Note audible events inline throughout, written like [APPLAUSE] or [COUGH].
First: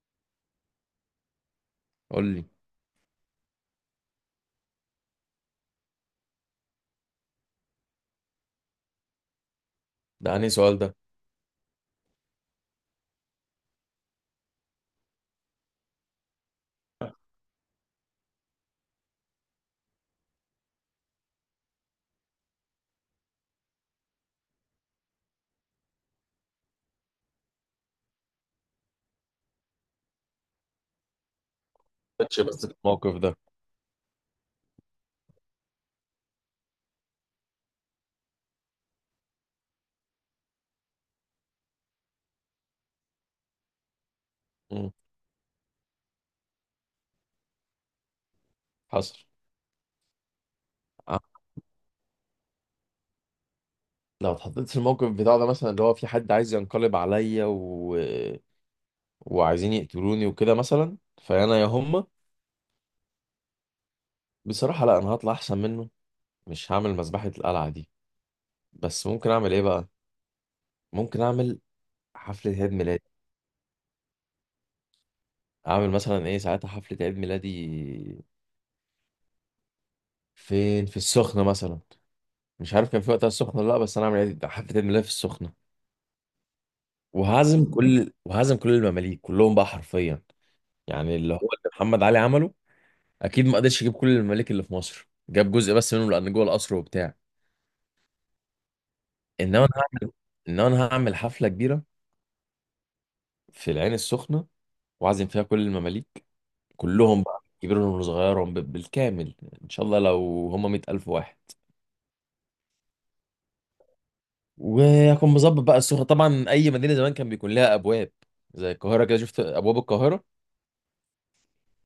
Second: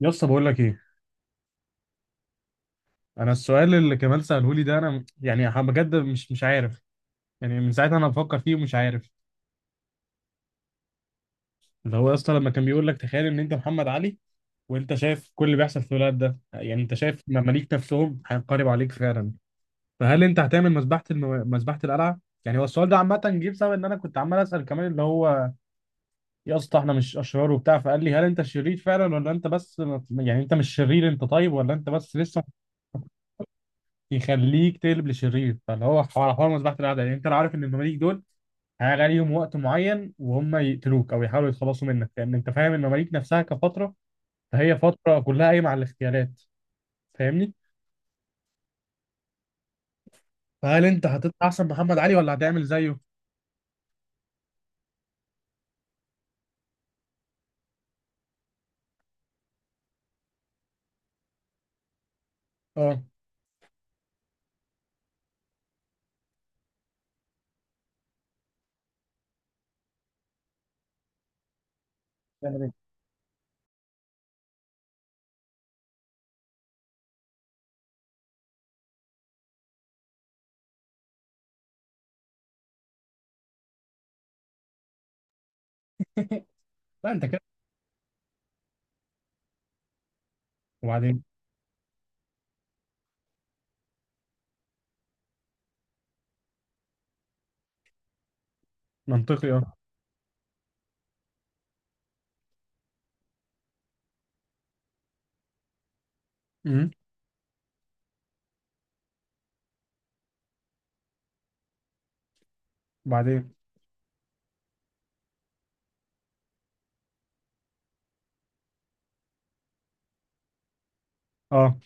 يا اسطى بقول لك ايه؟ قول لي. انا السؤال اللي كمال ساله لي ده انا بجد مش عارف. يعني من ساعتها انا بفكر فيه ومش عارف. ده أنهي سؤال ده؟ اللي هو يا اسطى لما كان بيقول لك تخيل ان انت محمد علي، وانت شايف كل اللي بيحصل في الولاد ده، يعني انت شايف مماليك نفسهم هينقلبوا عليك فعلا، فهل انت هتعمل مذبحه القلعه؟ يعني هو السؤال ده عامه جه بسبب ان انا كنت عمال اسال كمان، اللي هو يا اسطى احنا مش اشرار وبتاع، فقال لي هل انت شرير فعلا ولا انت بس، يعني انت مش شرير انت طيب، ولا انت بس ماتش لسه بس في الموقف ده. يخليك تقلب لشرير؟ فاللي هو حوار مذبحة الأعداء، يعني أنت لو عارف إن المماليك دول هيجي عليهم وقت معين وهم يقتلوك أو يحاولوا يتخلصوا منك، لأن أنت فاهم المماليك نفسها كفترة، فهي مم. فترة كلها قايمة على الاغتيالات. فاهمني؟ حصل. فهل أنت آه، هتطلع أحسن محمد علي ولا هتعمل زيه؟ لو اتحطيت في الموقف بتاع ده مثلا اللي هو في حد عايز ينقلب عليا وعايزين يقتلوني وكده مثلا. فأنا يا هما، أه. بصراحة لا، أنا هطلع أحسن منه. مش هعمل مذبحة القلعة دي. بس ممكن أعمل إيه بقى؟ ممكن أعمل حفلة تعمل عيد إيه؟ ميلادي. أعمل مثلا إيه ساعتها؟ حفلة عيد ميلادي فين؟ في السخنة مثلا. مش عارف كان في وقتها السخنة ولا لا، بس أنا أعمل حفلة عيد ميلادي في السخنة. لا أنت كده. وهعزم كل المماليك كلهم بقى حرفيا. يعني وبعدين؟ اللي هو اللي محمد علي عمله، اكيد ما قدرش يجيب كل الممالك اللي في مصر، جاب جزء بس منهم لان جوه القصر وبتاع. منطقي انما انا أه. هعمل انما انا هعمل حفله كبيره في العين السخنه، واعزم فيها كل المماليك أمم. كلهم بقى، كبيرهم وصغيرهم بالكامل. ان شاء الله لو هم 100,000 واحد. وبعدين؟ وهكون مظبط بقى السخنه. طبعا اي مدينه زمان كان بيكون لها ابواب، زي القاهره كده، شفت ابواب القاهره. أه.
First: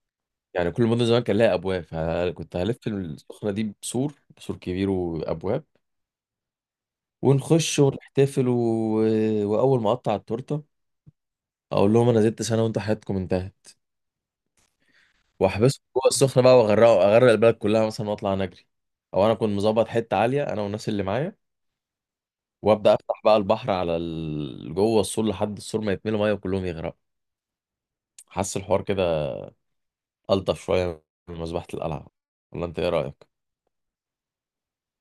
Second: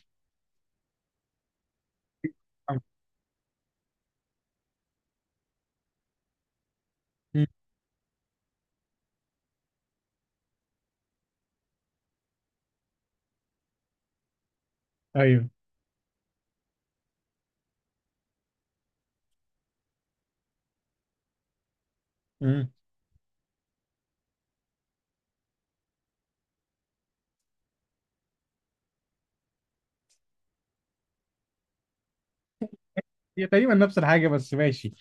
يعني كل مدن زمان كان لها ابواب، فكنت هلف السخنه دي بسور كبير وابواب، أمم. ونخش ونحتفل واول ما اقطع التورته، اقول لهم انا زدت سنه وانتوا حياتكم انتهت. أيوه. واحبسهم جوه السخنه بقى، اغرق البلد كلها مثلا واطلع نجري. او انا كنت مظبط حته عاليه انا والناس اللي معايا، أمم. وابدا افتح بقى البحر على جوه السور، لحد السور ما يتملوا ميه وكلهم يغرقوا. حاسس الحوار كده الطف شويه من مذبحه القلعه، ولا انت ايه رايك؟ هي تقريبا نفس الحاجة بس ماشي.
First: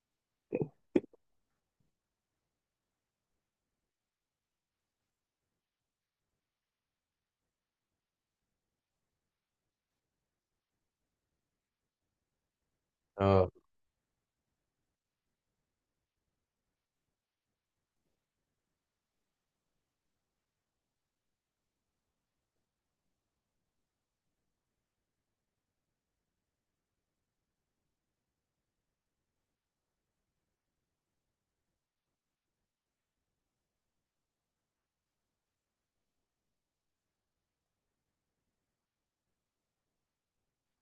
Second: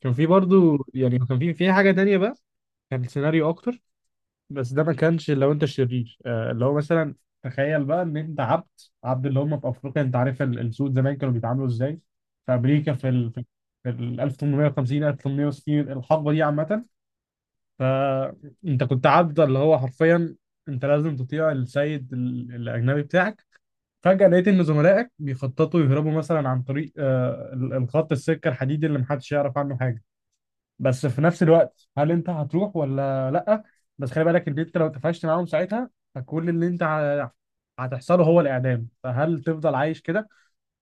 كان في برضو، يعني كان في حاجة تانية بقى، كان سيناريو أكتر، بس ده ما كانش. لو انت شرير اللي هو مثلا، تخيل بقى ان انت عبد، عبد اللي هم في افريقيا. انت عارف السود زمان كانوا بيتعاملوا ازاي في امريكا، اه. في ال 1850 1860، الحقبه دي عامه. فانت كنت عبد اللي هو حرفيا انت لازم تطيع السيد الاجنبي بتاعك. فجاه لقيت ان زملائك بيخططوا يهربوا مثلا عن طريق الخط السكه الحديدي اللي محدش يعرف عنه حاجه. بس في نفس الوقت، هل انت هتروح ولا لا؟ بس خلي بالك ان انت لو اتفقت معاهم ساعتها، فكل اللي هتحصله هو الاعدام. فهل تفضل عايش كده،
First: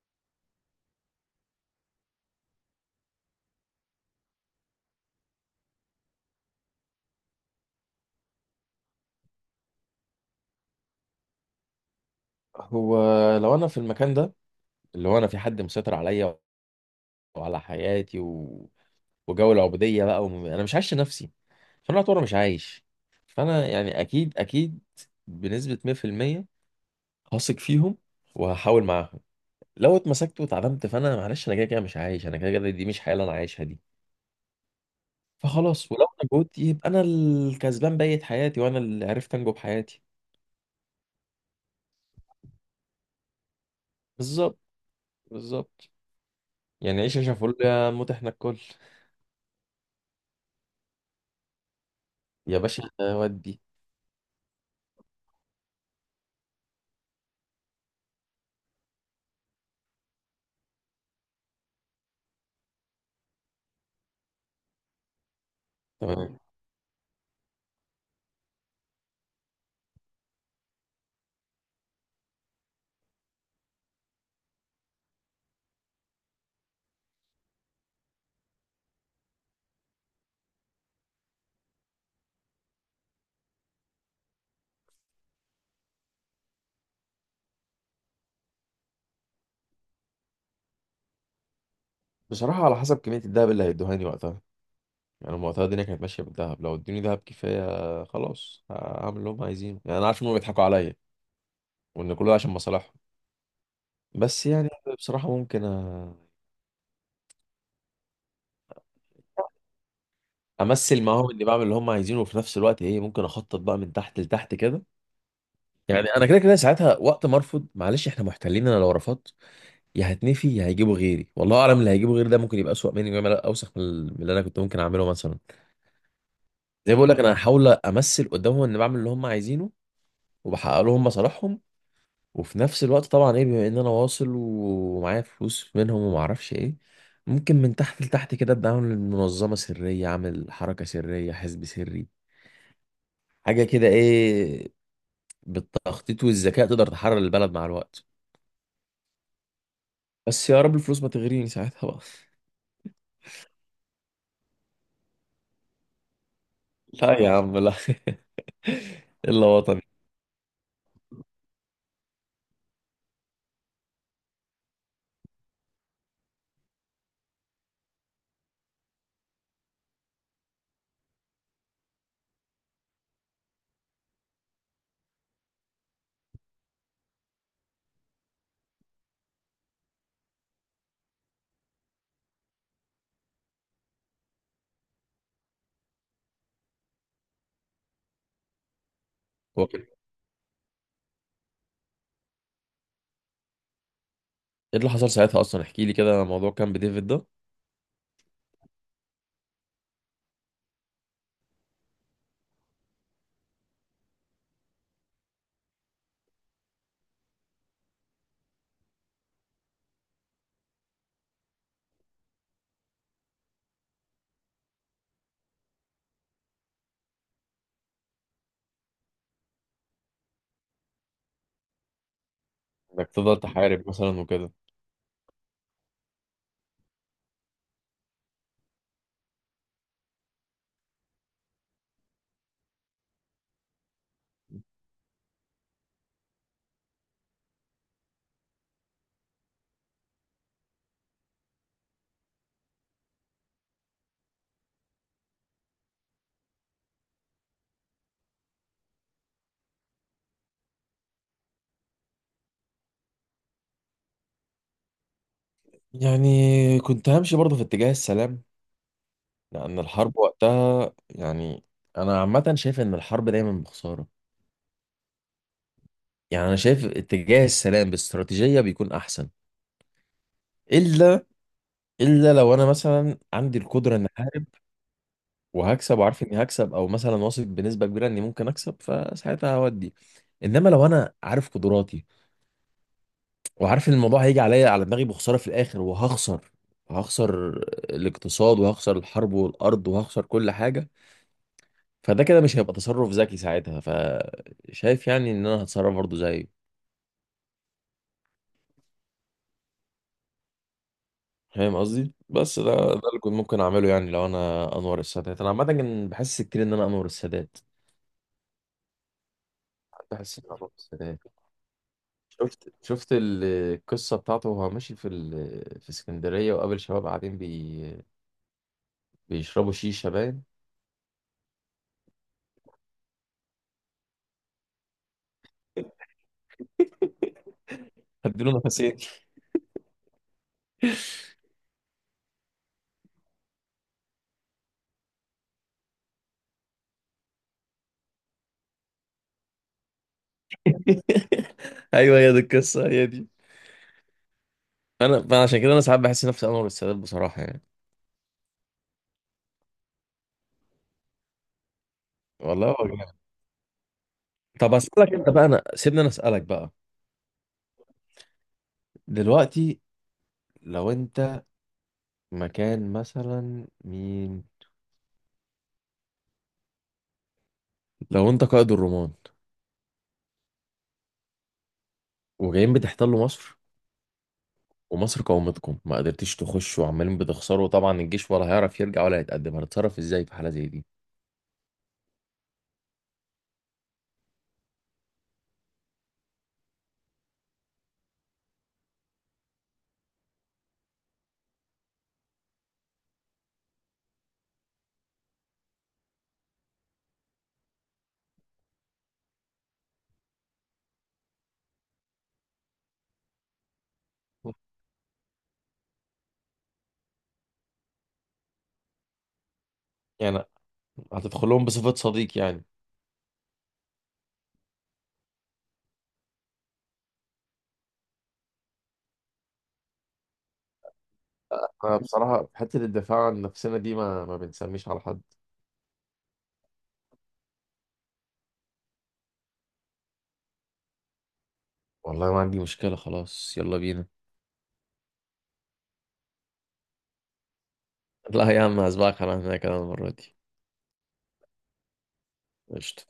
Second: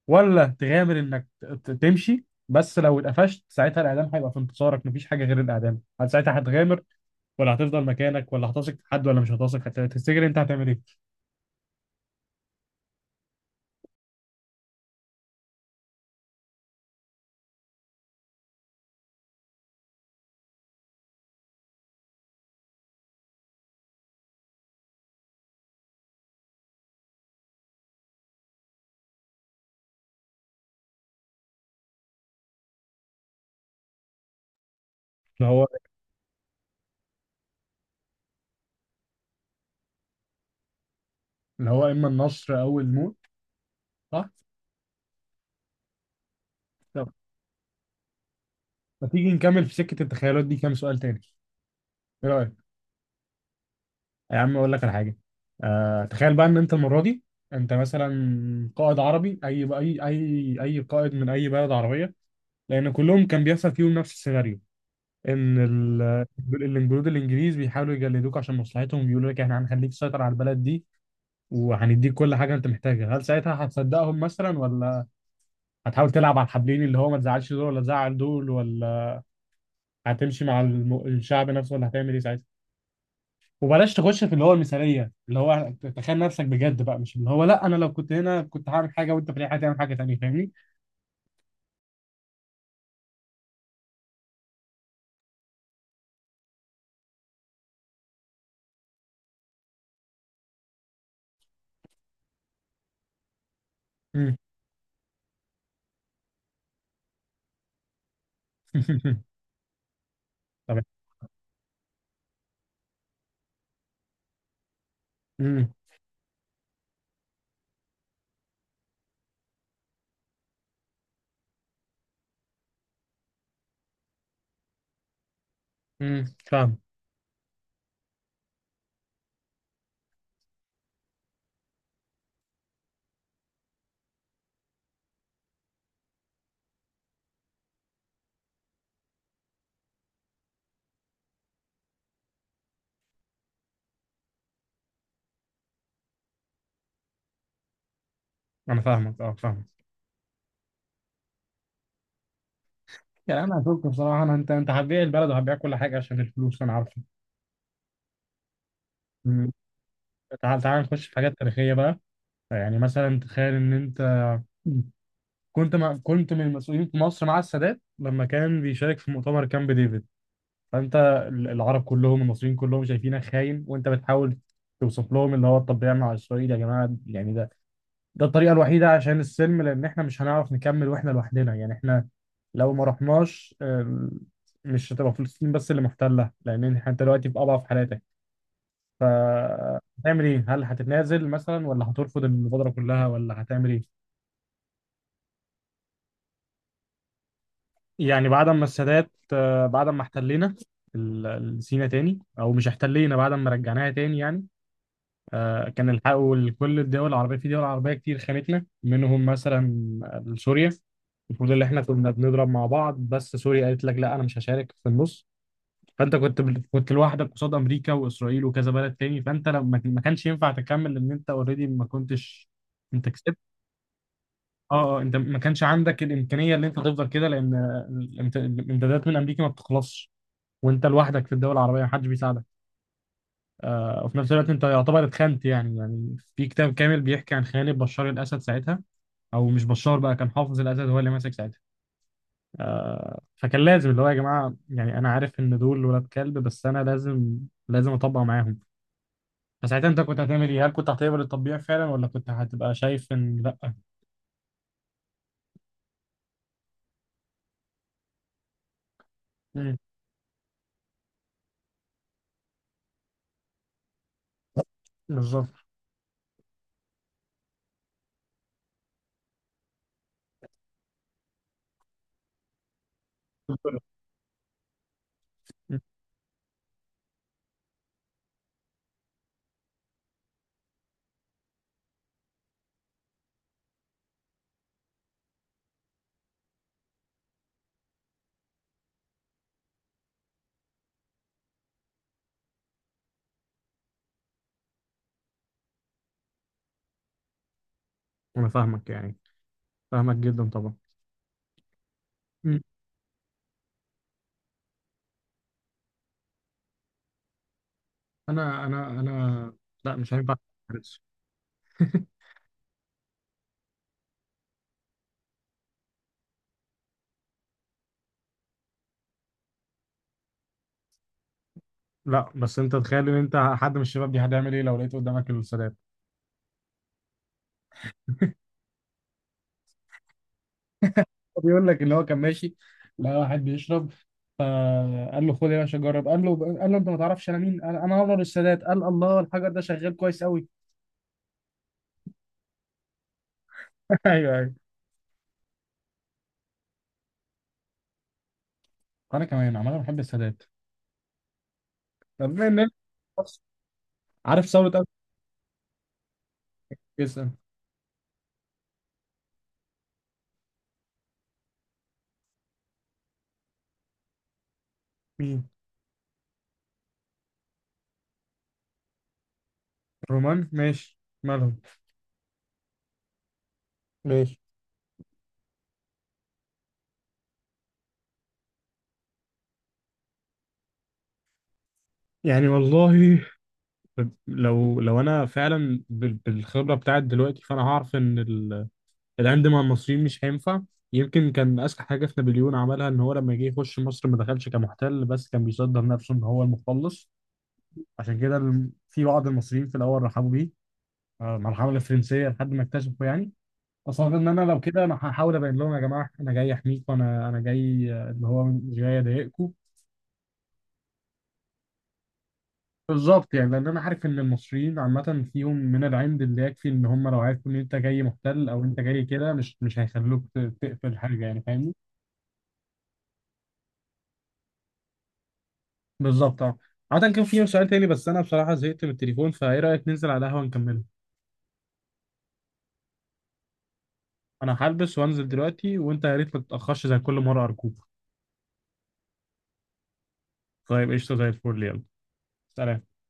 ولا تغامر انك تمشي؟ بس لو اتقفشت ساعتها الاعدام هيبقى في انتصارك، مفيش حاجه غير الاعدام. هل ساعتها هتغامر ولا هتفضل مكانك؟ ولا هتثق في حد ولا مش هتثق؟ هتفتكر انت هتعمل ايه؟ هو لو انا في المكان ده، اللي هو انا في حد مسيطر عليا وعلى حياتي وجو العبودية بقى، أنا مش عايش لنفسي، فأنا أعتبر مش عايش. فأنا يعني أكيد أكيد، بنسبة 100%، هثق فيهم وهحاول معاهم. لو اتمسكت واتعدمت فأنا معلش، أنا كده كده مش عايش، أنا كده كده دي مش حياة اللي أنا عايشها دي. اللي هو فخلاص ولو نجوت يبقى أنا الكسبان بقية حياتي، وأنا اللي عرفت أنجو بحياتي. اللي هو اما النصر او الموت، صح؟ بالظبط، بالظبط. يعني طب عيش عيشة فل يا موت إحنا الكل. ما تيجي نكمل في سكه التخيلات دي كام سؤال تاني، ايه يا رايك؟ باشا ودي. يا عم اقول لك على حاجه. آه، تخيل بقى ان انت المره دي انت مثلا قائد عربي، اي قائد من اي بلد عربيه، لان كلهم كان بيحصل فيهم نفس السيناريو، ان ال- تمام. الجنود الانجليز بيحاولوا يجلدوك عشان مصلحتهم، بيقولوا لك احنا هنخليك تسيطر على البلد دي وهنديك كل حاجه انت محتاجها. هل ساعتها هتصدقهم مثلا، ولا هتحاول تلعب على الحبلين اللي هو ما تزعلش دول ولا تزعل دول، ولا هتمشي مع الشعب نفسه، ولا هتعمل ايه ساعتها؟ وبلاش تخش في اللي هو المثاليه، اللي هو تخيل نفسك بجد بقى مش اللي هو لا انا لو كنت هنا كنت هعمل حاجه وانت في الحياه هتعمل حاجه تانيه. فاهمني؟ بصراحة على حسب كمية الدهب اللي هيدوهاني وقتها. يعني هم وقتها الدنيا كانت ماشيه بالذهب، لو ادوني ذهب كفايه خلاص هعمل اللي هم عايزينه. يعني انا عارف ان هم بيضحكوا عليا وان كله عشان مصالحهم. امم. بس يعني بصراحه ممكن [LAUGHS] طب. امثل معاهم اني بعمل اللي هم عايزينه، وفي نفس الوقت ايه، ممكن اخطط بقى من تحت لتحت كده. امم يعني انا كده كده ساعتها، وقت ما ارفض، معلش احنا محتلين، انا لو رفضت يا هتنفي يا هيجيبوا غيري، والله اعلم اللي هيجيبوا غيري ده ممكن يبقى اسوأ مني، ويعمل اوسخ من اللي انا كنت ممكن اعمله مثلا. فاهم. زي ما بقول لك، انا هحاول امثل قدامهم اني بعمل اللي هم عايزينه وبحقق لهم مصالحهم. وفي نفس الوقت طبعا ايه، بما ان انا واصل ومعايا فلوس منهم وما اعرفش ايه، ممكن من تحت لتحت كده ابدا اعمل منظمه سريه، اعمل حركه سريه، حزب سري، حاجه كده ايه. بالتخطيط والذكاء تقدر تحرر البلد مع الوقت. انا فاهمك، اه فاهم. بس يا رب الفلوس ما تغريني ساعتها بقى. يعني انا هشوف بصراحه، انا انت هتبيع البلد وهتبيع كل حاجه عشان الفلوس، انا عارفه. [LAUGHS] لا يا عم لا. [LAUGHS] الا مم. وطني. تعال تعال نخش في حاجات تاريخيه بقى. يعني مثلا تخيل ان انت كنت من المسؤولين في مصر مع السادات لما كان بيشارك في مؤتمر كامب ديفيد. فانت، العرب كلهم، المصريين كلهم شايفينك خاين، وانت بتحاول توصف لهم اللي هو طب ده يعمل على اسرائيل يا جماعه، يعني ده الطريقه الوحيده عشان السلم، لان احنا مش هنعرف نكمل واحنا لوحدنا. يعني احنا لو ما رحناش مش هتبقى فلسطين بس اللي محتله، لان انت دلوقتي في اضعف حالاتك. هو كده. هتعمل ايه؟ هل هتتنازل مثلا، ولا هترفض المبادرة كلها، ولا هتعمل ايه؟ ايه اللي حصل ساعتها اصلا؟ احكي لي كده موضوع كان بديفيد ده. يعني بعد ما السادات بعد ما احتلينا سينا تاني، او مش احتلينا، بعد ما رجعناها تاني يعني. آه، كان الحقوا لكل الدول العربية. في دول عربية كتير خانتنا، منهم مثلا سوريا. المفروض اللي احنا كنا بنضرب مع بعض، بس سوريا قالت لك لا انا مش هشارك في النص. فانت كنت لوحدك قصاد امريكا واسرائيل وكذا بلد تاني. فانت لما ما كانش ينفع تكمل، لان انت اوريدي ما كنتش انك انت كسبت. تفضل تحارب مثلا وكده؟ اه اه، انت ما كانش عندك الامكانيه اللي انت تفضل كده، لان الامدادات من امريكا ما بتخلصش، وانت لوحدك في الدول العربيه ما حدش بيساعدك. آه، وفي نفس الوقت انت يعتبر اتخنت. يعني في كتاب كامل بيحكي عن خيانة بشار الأسد ساعتها، أو مش بشار بقى، كان حافظ الأسد هو اللي ماسك ساعتها. فكان لازم اللي هو يا جماعة، يعني أنا عارف إن دول ولاد كلب، بس أنا لازم أطبق معاهم. فساعتها أنت كنت هتعمل إيه؟ هل كنت هتقبل التطبيع فعلا، ولا كنت هتبقى شايف إن لأ؟ يعني كنت همشي برضه في اتجاه السلام. مم. لأن الحرب وقتها يعني، أنا عامة شايف إن الحرب دايما بخسارة. بالظبط. يعني أنا شايف اتجاه السلام باستراتيجية بيكون أحسن. إلا إلا لو أنا مثلا عندي القدرة إن أحارب مم. وهكسب وعارف إني هكسب، أو مثلا واثق بنسبة كبيرة إني ممكن أكسب، فساعتها هودي. إنما لو أنا عارف قدراتي وعارف إن الموضوع هيجي عليا على دماغي بخسارة في الآخر، هخسر الاقتصاد وهخسر الحرب والأرض وهخسر كل حاجة، فده كده مش هيبقى تصرف ذكي ساعتها. فشايف يعني ان انا هتصرف برضه زيه. أنا فاهمك يعني، فاهمك جدا طبعا. فاهم قصدي؟ بس مم. ده، ده اللي كنت ممكن اعمله. يعني لو انا انور السادات، انا عامه كان بحس كتير ان انا انور السادات، أنا لأ مش هينفع. بحس ان انا انور أعترض. السادات. [LAUGHS] شفت القصه بتاعته وهو ماشي في اسكندريه، وقابل شباب قاعدين بيشربوا شيشه باين. لا بس انت تخيل ان انت حد من الشباب دي، هتعمل ايه لو لقيت قدامك السادات؟ هديله نفسين. [LAUGHS] هو بيقول لك ان هو كان ماشي، لقى واحد بيشرب، فقال له خد يا باشا جرب. قال له انت ما تعرفش انا مين؟ قال انا انور السادات. قال الله، الحجر ده شغال كويس قوي. ايوه هي دي القصه هي دي. [LAUGHS] ايوه ايوه. انا فأنا عشان كده انا ساعات بحس نفسي انور السادات بصراحه يعني. انا كمان عمال بحب السادات. طب بما والله ان، هو جامد. عارف طب ثورة اسالك انت بقى، انا سيبني انا اسالك بقى. 1900؟ دلوقتي لو انت مكان مثلا مين؟ مين؟ لو انت قائد الرومان رومان، ماشي. مالهم؟ وجايين بتحتلوا مصر، ماشي. ومصر قاومتكم ما قدرتيش تخشوا وعمالين بتخسروا طبعا، الجيش ولا هيعرف يرجع ولا هيتقدم، هتتصرف ازاي في حالة زي دي؟ يعني والله، لو انا فعلا بالخبره بتاعت دلوقتي، فانا هعرف ان العند مع المصريين مش هينفع. يمكن كان اذكى حاجه في نابليون عملها ان هو لما جه يخش مصر ما دخلش كمحتل، بس كان بيصدر نفسه ان هو المخلص. عشان كده في بعض المصريين في الاول رحبوا بيه، آه، مع الحمله الفرنسيه، لحد ما اكتشفوا. يعني اصلا ان انا لو كده انا هحاول ابين لهم يا جماعه انا جاي احميكم، انا جاي اللي هو مش جاي اضايقكم. يعني هتدخل لهم بصفة صديق يعني؟ بالظبط، يعني لان انا عارف ان المصريين عامه فيهم من العند اللي يكفي ان هم لو عرفوا ان انت جاي محتل او انت جاي كده مش هيخلوك تقفل حاجه، يعني فاهمني. أنا بصراحة في حتة الدفاع عن نفسنا دي ما بنسميش على حد. بالظبط اه. عادة كان في سؤال تاني بس انا بصراحة زهقت من التليفون، فايه رأيك ننزل على القهوة نكمله؟ والله ما عندي مشكلة، خلاص يلا بينا. انا هلبس وانزل دلوقتي، وانت يا ريت ما تتأخرش زي كل مرة، ارجوك. لا يا عم، هسبقك على هناك انا المرة دي. طيب قشطة زي الفل، يلا. سلام. قشطة.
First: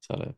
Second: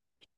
سلام.